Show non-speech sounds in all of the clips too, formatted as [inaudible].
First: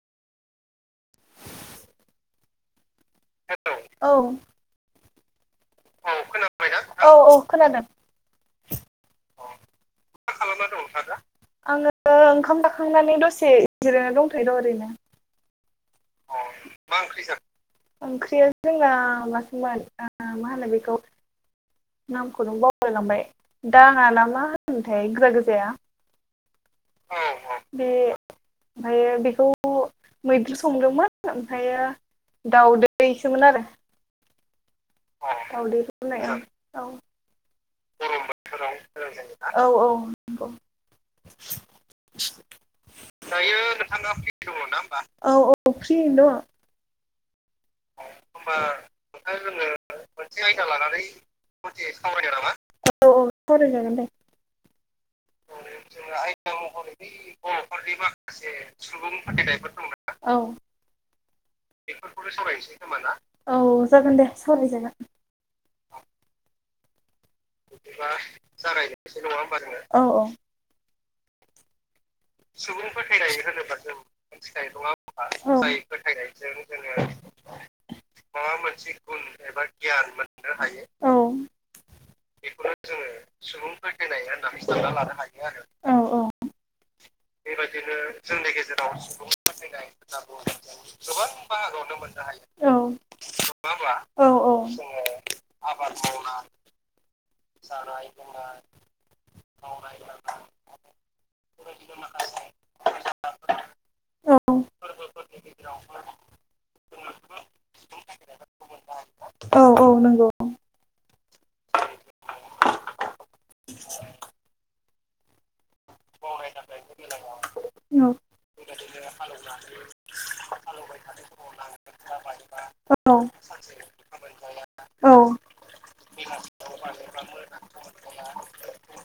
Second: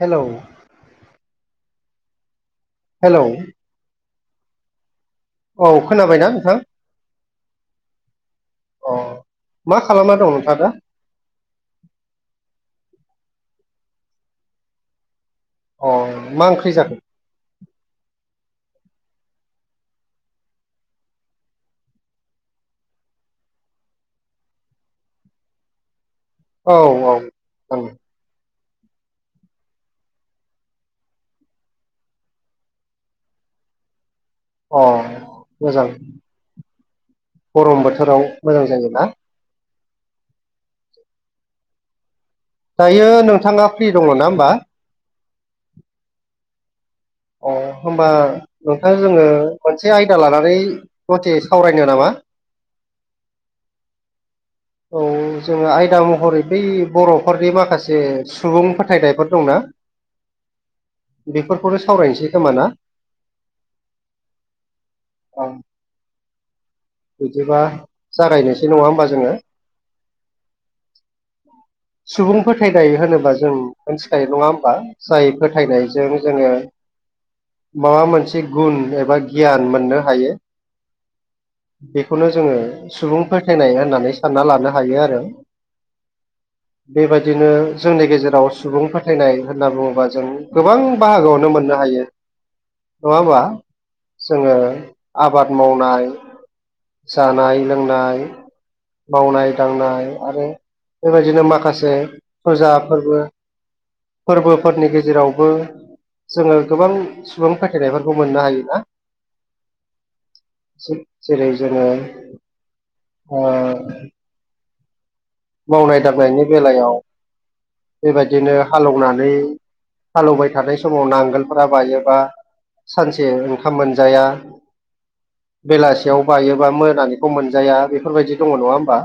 हेल'। Hello. औ। औ खोनाबायना नोंथां? औ औ खोनादों अ मा खालामना दं [unintelligible] नोंथाङा दा आङो ओंखाम जाखांनानै दस से जिरायनानै दंथायो द' ओरैनो। अ मा ओंख्रि जाखो? ओंख्रिया जोंना मासो मोन ओ मा होनो बेखौ नामखौनो बावलायलांबाय दाङा ना मा होनोमोनथाय गोजा गोजाया? औ औ औ। ओमफायो बेखौ मैद्रु संदोंमोन ओमफायो दाउदैसोमोन आरो। अ [unintelligible] दाउदै मोजां रुनाय ओं औ। गरम बोथोराव मोजां जायोना [unintelligible] औ औ नोंगौ। दायो दायो नोंथाङा फ्रि दङ नोंथांङा ना होमबा फ्रिदंङ नंआहोमबा औ औ फ्रियैनो दङ। अ होमबा नोंथां जोंङो मोनसे आयदा लानानै दसे सावरायनो नामा? औ औ सावराय जागोन दे। जोंङो आयदा महरै बै बर'फोरनि माखासे सुबुं फोथायनायफोर दंना। औ। बेफोरखौनो सावरायनोसै खोमा सावरायसै खोमा ना? औ जागोन दे सावरायजागोन। औ बिदिबा बा जागायनोसै नङा होमबा जागायसो जोङो नङा होमबा जोंङो औ औ सुबुं होनोबा फोथायनाय होनोब्ला जों मोनथिखायो नङा होमबा मिथिखायो नङा होनबा जाय फोथायनायजों जोङो फोथायनायजों जोंङो मोनसे माबा गुन मोनसे एबा गुन एबा मोननो गियान हायो मोननो हायो औ बेखौनो जोङो सुबुं फोथायनाय होननानै सानना लानो हायो आरो औ औ बेबायदिनो जोंनि गेजेराव सुबुं फोथायनाय होनना बुङोबा जों गोबां बाहागोआवनो मोननो हायो। औ नङा होमबा औ औ जोङो जोंङो आबाद मावनाय जानाय लोंनाय, मावनाय दांनाय, आरो बेबाय दिनो माखासे फुजा फोरबो औ फोरबोफोरनि गेजेरावबो जोंङो गोबां सुबुं फोथायनायफोरखौ मोननो हायोना। औ औ नंगौ जेरै जोनङो ओ मावनाय दांनायनि बेलायाव औ बेबायदिनो हालेवनानै हालौवबाय थानाय समाव नांगोलफोरा बायोबा औ औ सानसे ओंखाम मोनजाया औ बेलासियाव बायोबा मोनानिखौ मोनजाया बेफोरबायदि दङ नङा होमबा?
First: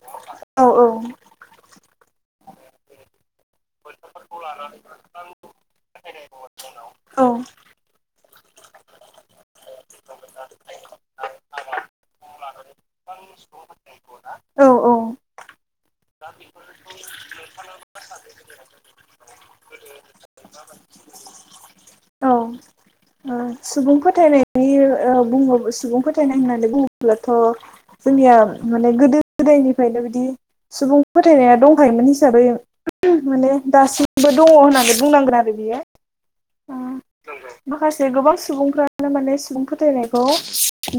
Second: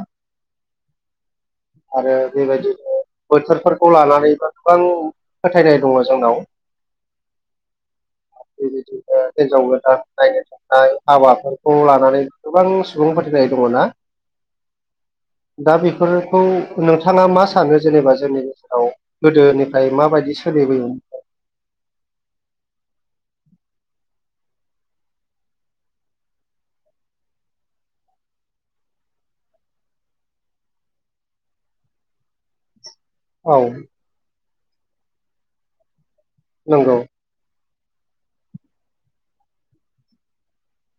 आरो बेबायदिनो बोथोरफोरखौ लानानैबो गोबां फोथायनाय दङ जोंनाव। [inaudible] औ बेबायदिनो हिनजाव गोदान नायनो थाखाय हाबाफोरखौ लानानै गोबां सुबुं फोथा [unintelligible] औ दङना दा बेफोरखौ नोंथाङा मा सानो जेनेबा जोंनि गेजेराव गोदोनिफ्राय माबायदि सोलि [unintelligible] औ ओ सुबुं फोथायनायनि बुं सुबुं फोथायनाय होननानै बुङोब्लाथ' जोंनिया माने गोदो गोदायनिफ्रायनो बिदि सुबुं फोथायनाया दंखायोमोन हिसाबै माने औ दासिमबो दङ होननानै बुंनांगोन आरो बियो। नंगौ माखासे गोबां सुबुंफ्रानो माने सुबुं फोथायनाय खौ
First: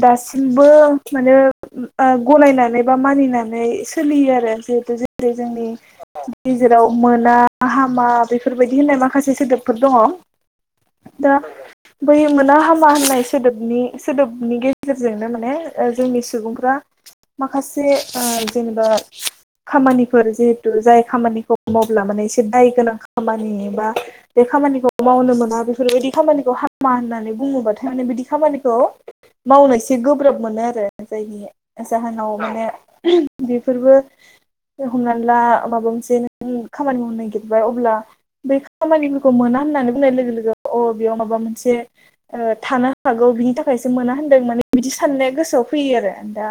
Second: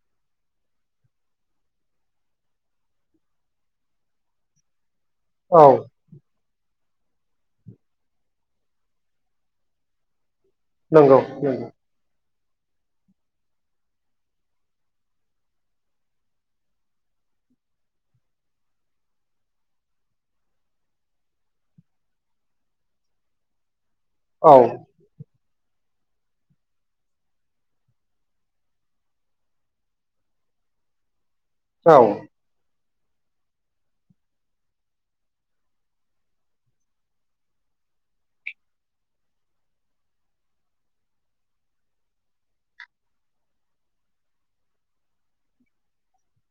दासिमबो माने ओ गनायनानै बा मानिनानै सोलि यो आरो जेहेथु जोंनि औ [unintelligible] जेराव मोना हामा बेफोरबायदि होननाय माखासे सोदोबफोर दङ। नंगौ दा नंगौ बै मोना हामा होननाय सोदोबनि सोदोबनि गेजेरजोंनो माने ओ जोंनि सुबुंफ्रा माखासे ओ जेनेबा [inaudible] खामानिफोर जिहेतु जाय खामानिखौ मावब्ला माने एसे दाय गोनां खामानि बा बे औ खामानिखौ मावनो मोना बेफोरबायदि खामानिखौ हामा होननानै बुङोबाथाय माने बिदि खामानिखौ मावनो एसे गोब्राब मोनो आरो जायनि औ जाहोनाव माने बेफोरबो हमनानै ला माबा मोनसे नों खामानि मावनो नागिरबाय अब्ला बै खामानिफोरखौ मोना होननानै बुंनाय लोगो लोगो अ बेयाव माबा मोन से थानो ओ हागौ बिनि थाखायसो मोना होनदों माने बिदि साननाया गोसोआव फैयो आरो दा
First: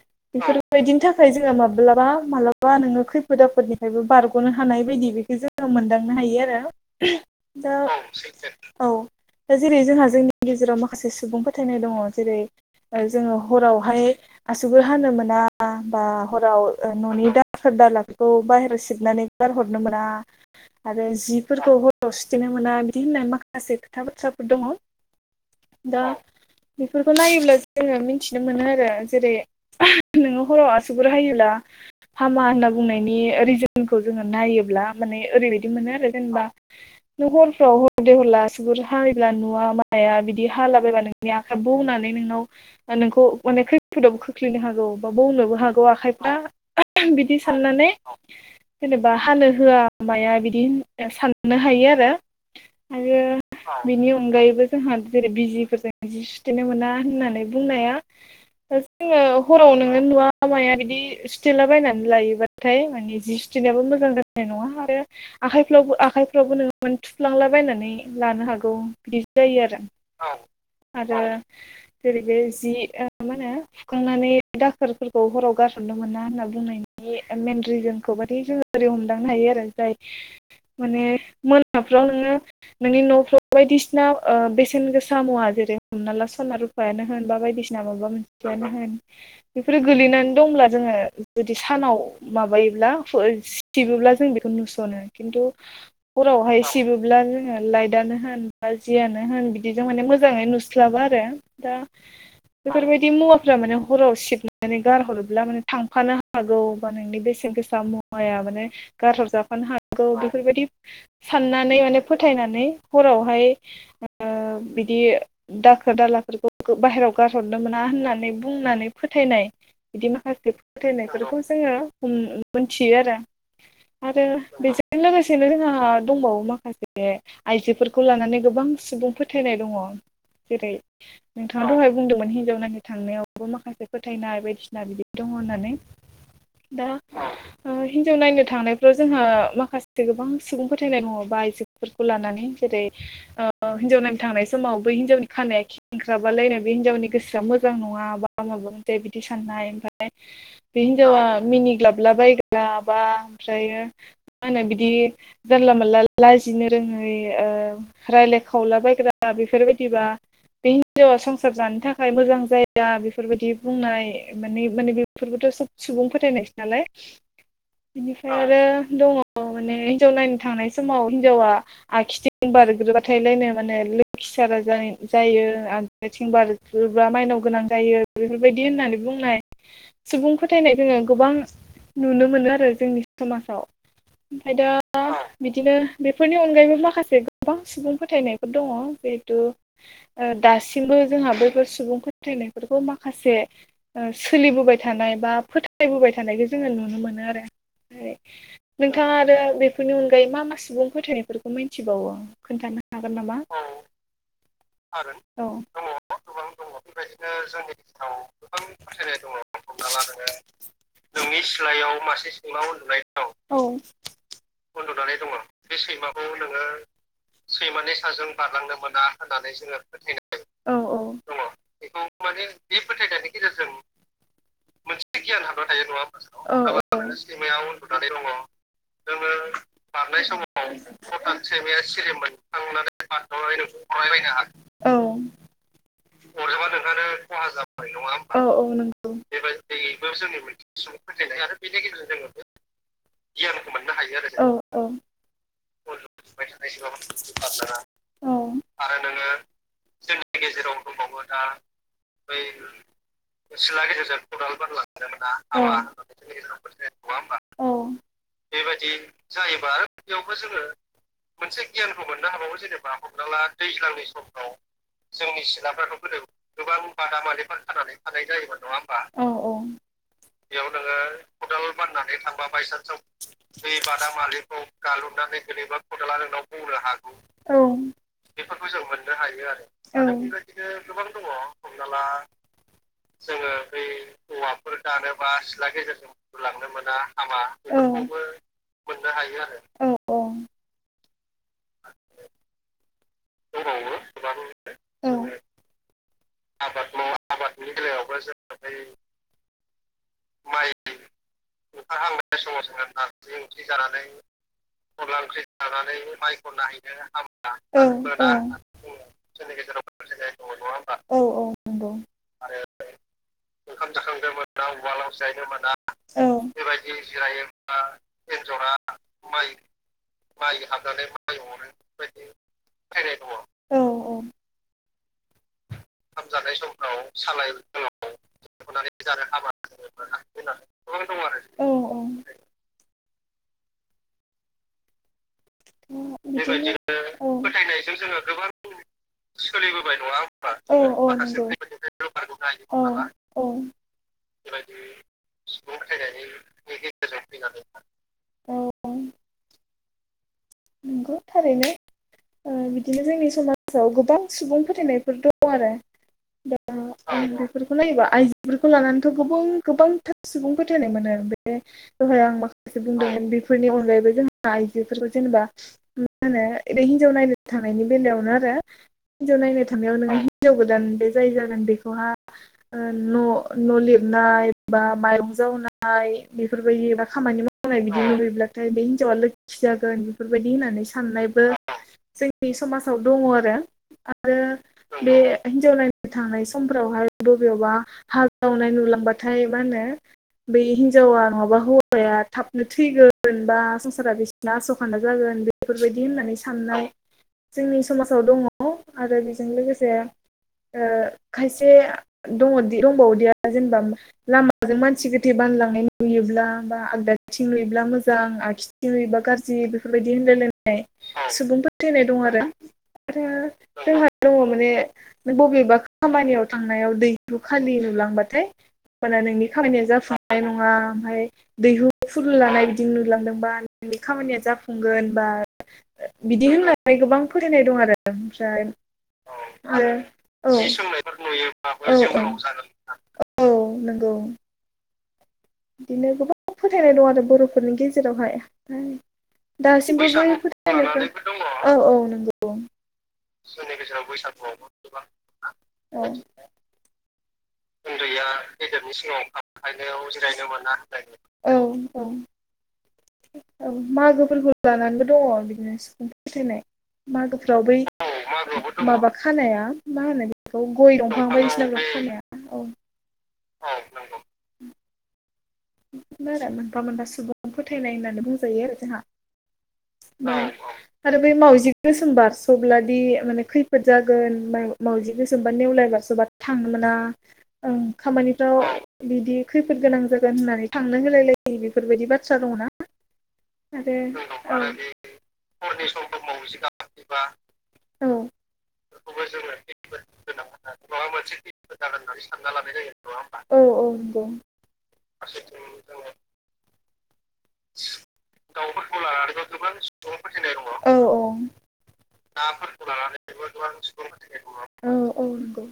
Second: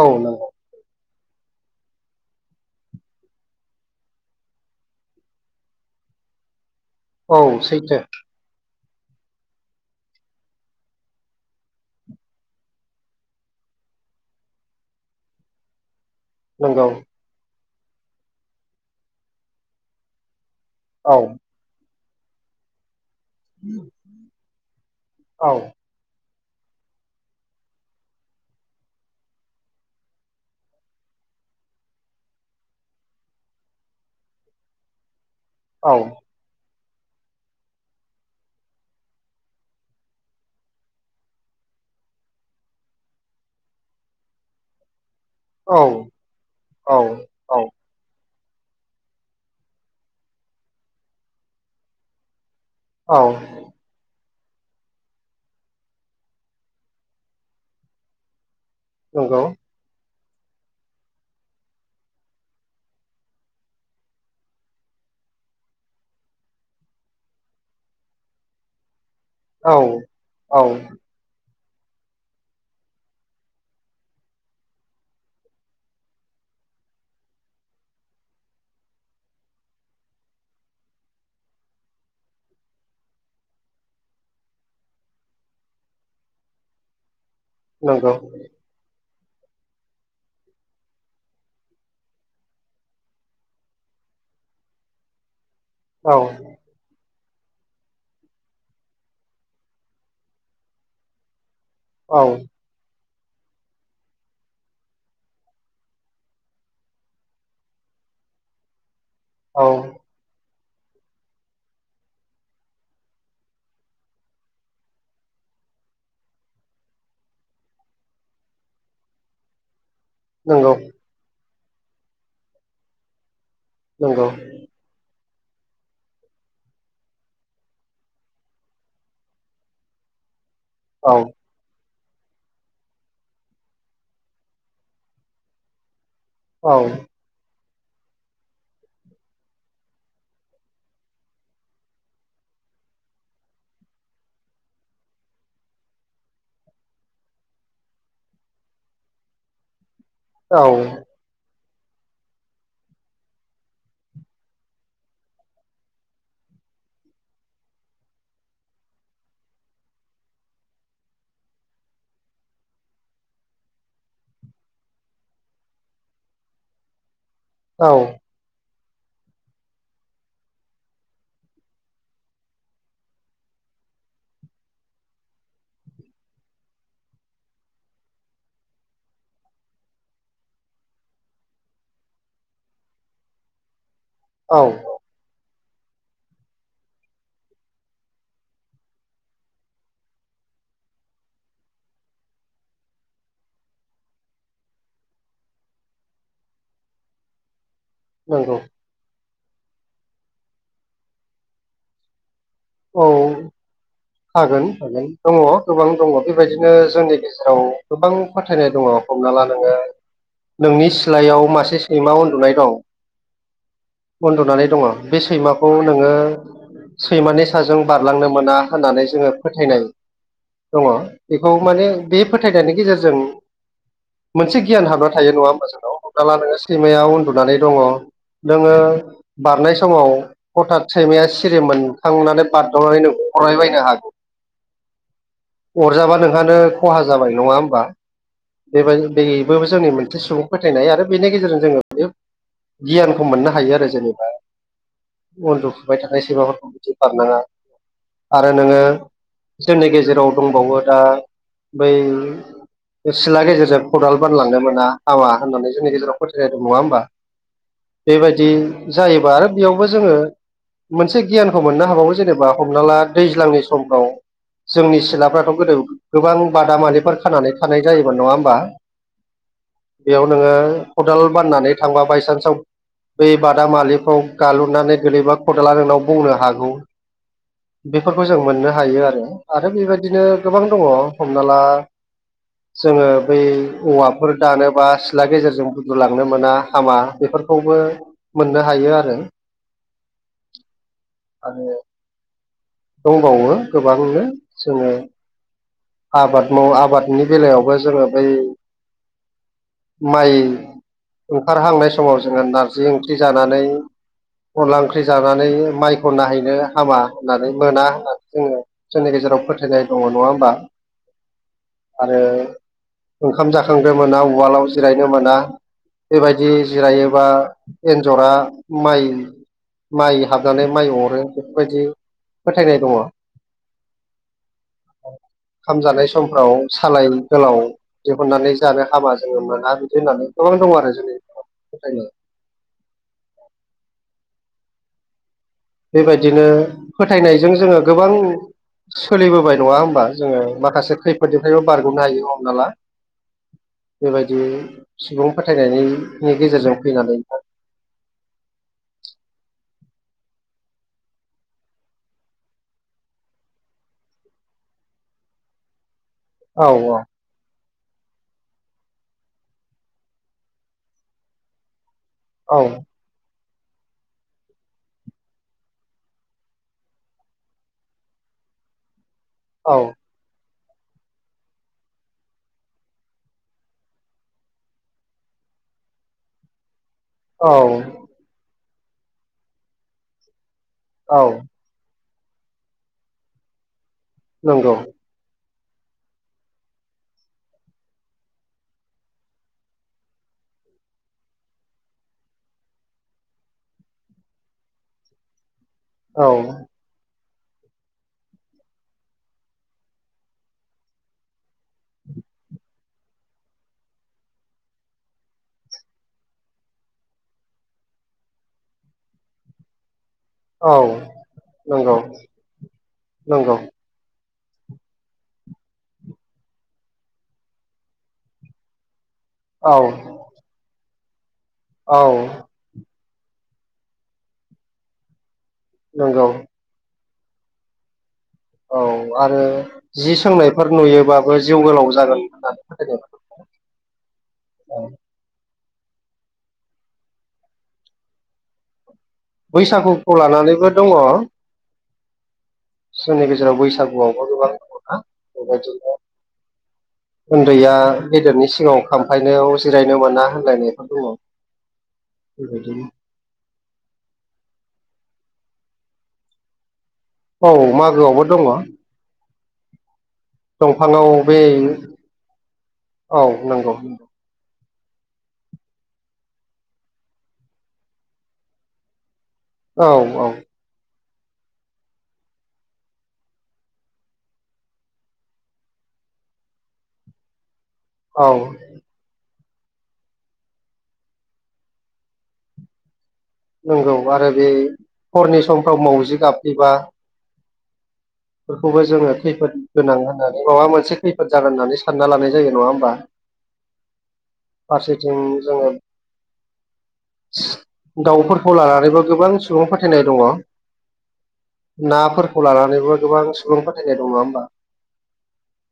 औ नंगौ बेफोरबायदिनि थाखाय थाखाय जोङो माब्लाबा मालाबा नोङो खैफोद आफोदनिफ्रायबो बारग'नो हानाय बायदि बेखौ जोङो मोनदांनो हायो आरो दा औ सैथो औ दा जेरै जोंहा जोंनि गेजेराव माखासे सुबुंफोर फोथायनाय दङ जेरै जोङो हरावहाय आसुगुर हानो मोना बा हराव नंगौ न'नि दाखोर दालाफोरखौ बाहेरायाव सिबनानै गारहरनो मोना आरो औ जिफोरखौ हराव सुथेनो मोना बिदि होननाय माखासे खोथा बाथ्राफोर दङ औ दा बेफोरखौ नायोब्ला जोङो मिनथिनो मोनो आरो जेरै नोङो हराव आसुगुर हायोब्ला हामा होनना बुंनायनि रिजोनखौ जोङो नायोब्ला माने ओरैबायदि औ मोनो आरो जेनबा नों हरफ्राव हरदे हरला सिगुर हायोब्ला नुवा माया बिदि हालाबायबा नो नि आखाइब बौनानै नोंनाव नोंखौ अनेख खैफोदाव खोख्लैनो हागौ मा बावनोबो औ हागौ आखाइफ्रा औ बिदि औ साननानै जेनेबा हानो होआ माया बिदि साननो हायो आरो आरो औ बिनि अनगायैबो जोंहा जेरै बिजिफोर जों जि सुथेनो मोना होननानै बुंनाया जोङो नंगौ हराव नोङो नुवा माया बिदि सुथेला बायनानै लायोबाथाय माने जि सुथेनायाबो मोजां जानाय नङा आरो आखाइफ्लावबो आखाइफ्रावबो नों थुफ्लांलाबायनानै लानो हागौ औ औ ओ जेरै बे जि मा होनो फुखांनानै दाखोरफोरखौ हराव गारहदनोमोना होनना बुंनाय नि मेन रिजोनखौ माने जोङो ओरै हमदांनो हायो आरो जाय माने मोना फ्राव नोङो नोंनि न'फ्राव बायदिसिना ओ बेसेन गोसा मुवा जेरै हमना ला सना रुफायानो होन बा बायदिसिना माबा नंगौ माबियानो होन [inaudible] बेफोरो गोलैनानै दंब्ला जोङो जुदि सानाव माबायोब्ला सिटिबोब्ला जों बेखौ नुसनो खिन्थु औ हरावहाय सिब ब्ला जोङो लाइदानो होन बा जियानो होन बिदिजों माने मोजाङै नुस्लाबा आरो दा औ बेफोरबायद दि मुवाफ्रा माने हराव सिबनानै गारहरोब्ला माने थांफानो हागौ बा नोंनि बेसेन गोसा मुवा माइआ माने गारहरजफानो औ हागौ बेफोरबायदि साननानै माने फोथायनानै हरावहाय ओ बिदि दाखोर दालाफोरखौ बाहेराव गारहरनो मोना होननानै बुंनानै फोथायनाय बिदि माखासे नंगौ फोथायनायफोरखौ जोङो हम मोनथियो आरो आरो नंगौ बे जों लोगोसे सेनो रोहा दंबावो माखासे आइजोफोरखौ लानानै गोबां सुबुं फोथायनाय दङ जेरै औ नोंथाङा दहाय बुंदोंमोन हिनजावनाखि थांनायावबो माखासे फोथायनाय बायदिसिना बिदि दङ होननानै औ दा हिनजाव नायनो थांनायफ्राव जोंहा माखासे गोबां सुबुं फोथायनाय दङ बा आइजोफोरखौ लानानै जेरै ओ हिन्जाव नायनो थांनाय समाव बै हिनजावनि खानाया खेंख्राबालायनाय बे हिनजावनि गोसोआ मोजां नङा बा माबा मोनसे बिदि साननाय बा बे हिनजावा मिनि ग्लाबला बायग्रा बा ओमफ्रायो मा होनो बिदि जानला मोनला लाजिनो रो रोङै ओ राय्लाय खावला बायग्रा बेफोरबायदिबा बे हिनजावा संसार जानो थाखाय मोजां जाया बेफोरबायदि बुंनाय माने माने बेफोरबोथ' सुबुं फोथायनायसो नालाय औ बेनिफ्राय आरो दङ माने हिनजाव नायनो थांनाय समाव हिनजावा आखिथिं बारग्रोबाथायलायनो माने लोख साराजायन जायो आगदाथिं बारोबा माइनाव गोनां जायो बेफोरबायदि होननानै बुंनाय सुबुं फोथायनाय जोङो गोबां नुनो मोनो आरो जोंनि समाजाव ओमफाय दा औ बिदिनो बेफोरनि अनगायैबो माखासे गोबां सुबुं फोथायनायफोर दङ जिहेथु ओ दासिमबो जोंहा बैफोर सुबुं फोथायनायफोरखौ माखासे ओ सोलिबोबाय थान नायबा फोथायबोबाय थानायखौ जोङो नुनो मोनो आरो नंगौ नोंथाङा आरो बेफोरनि अनगायै मा मा सुबुं फोथायनायफोरखौ मिन्थिबावो खोन्थानो हागोन नामा? औ हागोन हागोन दङ औ गोबां दङ बेबायदिनो जोंनि गेजेराव गोबां फोथायनाय दङ हम साला नोङो नोंनि सिलायाव मासे सैमा उन्दुनाय दं औ उन्दुनानै दङ बे सैमाखौ नोङो सैमानि फिसाजों बारलांनो मोना होननानै जोङो फोथायनाय औ दङ औ बेखौ माने बे फोथायनायनि गेजेरजों मोनसे गियान हाबना थायो नङा होमबा जोंनाव हमला नोङो सैमाया उन्दुनानै दङ नोङो बारनाय समाव हथााद सैमाया सिरि मोनखांनानै बारद'बाय अरायबायनो हाग औ अरजाबा नोंहानो खहा जाबाय नङा होमबा औ औ बेबाय नंगौ बेबोबो जोंनि मोनसे सुबुं फोथायनाय आरो बेनि गेजेरजों जोङो बे गियानखौ मोननो हायो आरो जेनेबा औ औ उन्दुफुबाय थानाय सैमाफोरखौ बिदि बारनाङा औ आरो नोङो जोंनि गेजेराव दंबावो दा बै सिला गेजेरजों खदाल बानलांनो बारलांनो हामा मोना औ होननानै जोंनि गेजेराव फोथायनाय नङा दं नङा होमबा औ बेबायदि जायोबा आरो बेयावबो जोङो मोनसे गियानखौ मोननो हाबावो जेनेबा हमना ला दैज्लांनि समफ्राव जोंनि सिलाफ्राथ' गोदो गोबां बादामालिफोर मालिफोर खानानै थानाय जायोमोन नङा होमबा औ औ बेयाव नोङो खदाल बाननानै थांबा बायसान्सआव बै बादामालिखौ गालुनानै गोलैबा खदला नोंनाव बुंनो हागौ बेफोरखौ जों मोननो हायो आरो आरो बेबायदिनो गोबां दङ हमना ला जोङो बै औवाफोर दानोबा सिथ्ला गेजेरजों बुद्रुलांनो मोना हामा बेफोरखौ खौबो मोननो हायो आरो आरो दंबावो गोबांनो जोङो आबाद माव आबादनि बेलायावबो जोङो बै माइ ओंखारहांनाय समाव जोङो नारजि ओंख्रि जानानै अनला ओंख्रि जानानै माइखौ नायहैनो हामा होननानै मोना होननानै नंगौ जोङो जोंनि गेजेराव फोथायनाय दङ नङा होमबा औ औ आरो ओंखाम जाखांग्रो मोना उवालाव जिरायनो मोना मोना बेबायदि जिरायोबा एन्जरा माइ माइ हाबनानै माइ अरो बेफोरबायदि फोथायनाय दङ औ ओंखाम जानाय समफ्राव सालाय गोलाव दिहुननानै जानो हाबा जोङो मोना बिदि होननानै दं आरो जोंनि औ औ फोथायनाया [inaudible] बेबायदिनो फोथायनायजों जोङो गोबां सोलिबोबाय नङा होमबा जोङो औ माखासे औ नंगौ खैफोदनिफ्रायबो बारग'नो हायो हमना ला औ औ बेबायदि सुबुं फोथायनायनि गेजेरजों फैनानै [inaudible] औ नंगौ थारैनो बिदिनो जोंनि समाजाव गोबां सुबुं फोथायनायफोर दं आरो दा औ बेफोर खौनायोबा आइजोफोरखौ लानानैथ' गोबां गोबांथार सुबुं फोथायनाय मोनो बे दहाय आं माखासे बुंदोंमोन बेफोरनि अनगायैबो जोंहा आइजोफोरखौ जेनेबा मा होनो रै हिनजाव नायनो थांनि बेलायावनो आरो हिनजाव नायनो औ थांनायाव ननो हिनजाव गोदान बे जाय जागोन बेखौहा ओ न' न' लिरनाय बा मायरं जा जावनाय बेफोरबायदि बा खामानि औ मावनाय बिदि नुुबैब्लाथाय बे हिनजावा लोखि जागोन बेफोरबायदि दि होननानै औ साननायबो जोंनि समाजाव दङ आरो आरो नंगौ बे हिनजाव नायनो थांनाय समफोरावहाय बबेयावबा हाजावनाय नुलांबाथाय मा होनो बै हिनजावा नङाबा हौवाया थाबनो थैगोन बा संसारा बिसिना आस खान्दा जागोन बेफोरबायदि औ होननानै साननाय जोंनि समाजाव दंङो आरो बेजों लोगोसे खायसे [unintelligible] दंबावोदिया जेनेबा लामाजों मानसि गोथे बानलांनाय नुयोब्ला बा आगदा थिं नुयो मोजां आखिथिं नुयोब्ला जि बेफोरबायदि औ होनलायायनाय सुबुंफोर नंगौ थैनाय दं आरो नंगौ जों दंङो माने बबेबा खामानियाव थांनायाव दैरुखालि नुलांबाथाय नोंनि औ खामानिया जाफुंनाय नंङा ओमफ्राय दैहु औ फुलु लानाय बिदि नुलां बा नोंनि खामानिया जाफुंगोन बा नंगौ बिदि होननानै गोबां फोथायनाय दं आरो ओमफ्राय औ आरो आरो जि औ सोंनायफोर जि सोंनाय नुयोबाबो जिउ नुयोब्लाबो जिउ गोलाव होननानै जागोन औ - औ नंगौ औ बिदिनो गोबां फोथायनाय दं आरो बर'फोरनि गेजेरावहाय दासिम बैसागुखौ लानानैबो दङ औ - औ नंगौ जोंनि गेजेराव बैसागुआवबो गोबां दंङो ना बेबायदिनो औ उन्दैया गेदेरनि सिगांङाव खामफायनोाव जिरायनो मोना होनलायनायफोर दंङो औ औ बेबायदिनो औ मागोफोरखौ लानांगौ दंङो बिदिनो सुबुं फोथायनाय औ मागोफ्राव बै मागोआवबो दङ माबा खानाया मा होनो बेखौ गय दंफाङाव दंफां बे बायदिसिना खानाया औ औ नंगौ नंगौ बिनो आरो मोनफा मोनफा सुबुं फोथायनाय होननानै बुंजायो आरो जोंहा औ - औ माने आरो बै मावजि गोसोम बारसब्ला दि माने खैफोद जागोन मावजि गोसोम बा नेवलाय बा थांनो मोना औ खामानि बि खैफोद गोनां जा होननानै थांनो होलाय लायो बेफोरबायदि बाथ्रा दंङोंना नंगौ आरो बे हरनि समफ्राव मावजि गाबहैबा बेबो खैफोद गोनां जोंङो होननानै माबा खैफोद मोनसे जागोन होननानै जायो सानना नङा लानाय होमबा जायो। औ - औ नंगौ फारसेथिं जोङो [unintelligible] दाउफोरखौ लानानैबो दाउफोरखौ लानानैबा सुबुं गोबां फोथायनाय दङ सुबुंफोथायनाय दंङो औ - औ नाफोरखौ लानानैबो गोबां सुबुं फोथायनाय दंङो होमबा औ औ नंगौ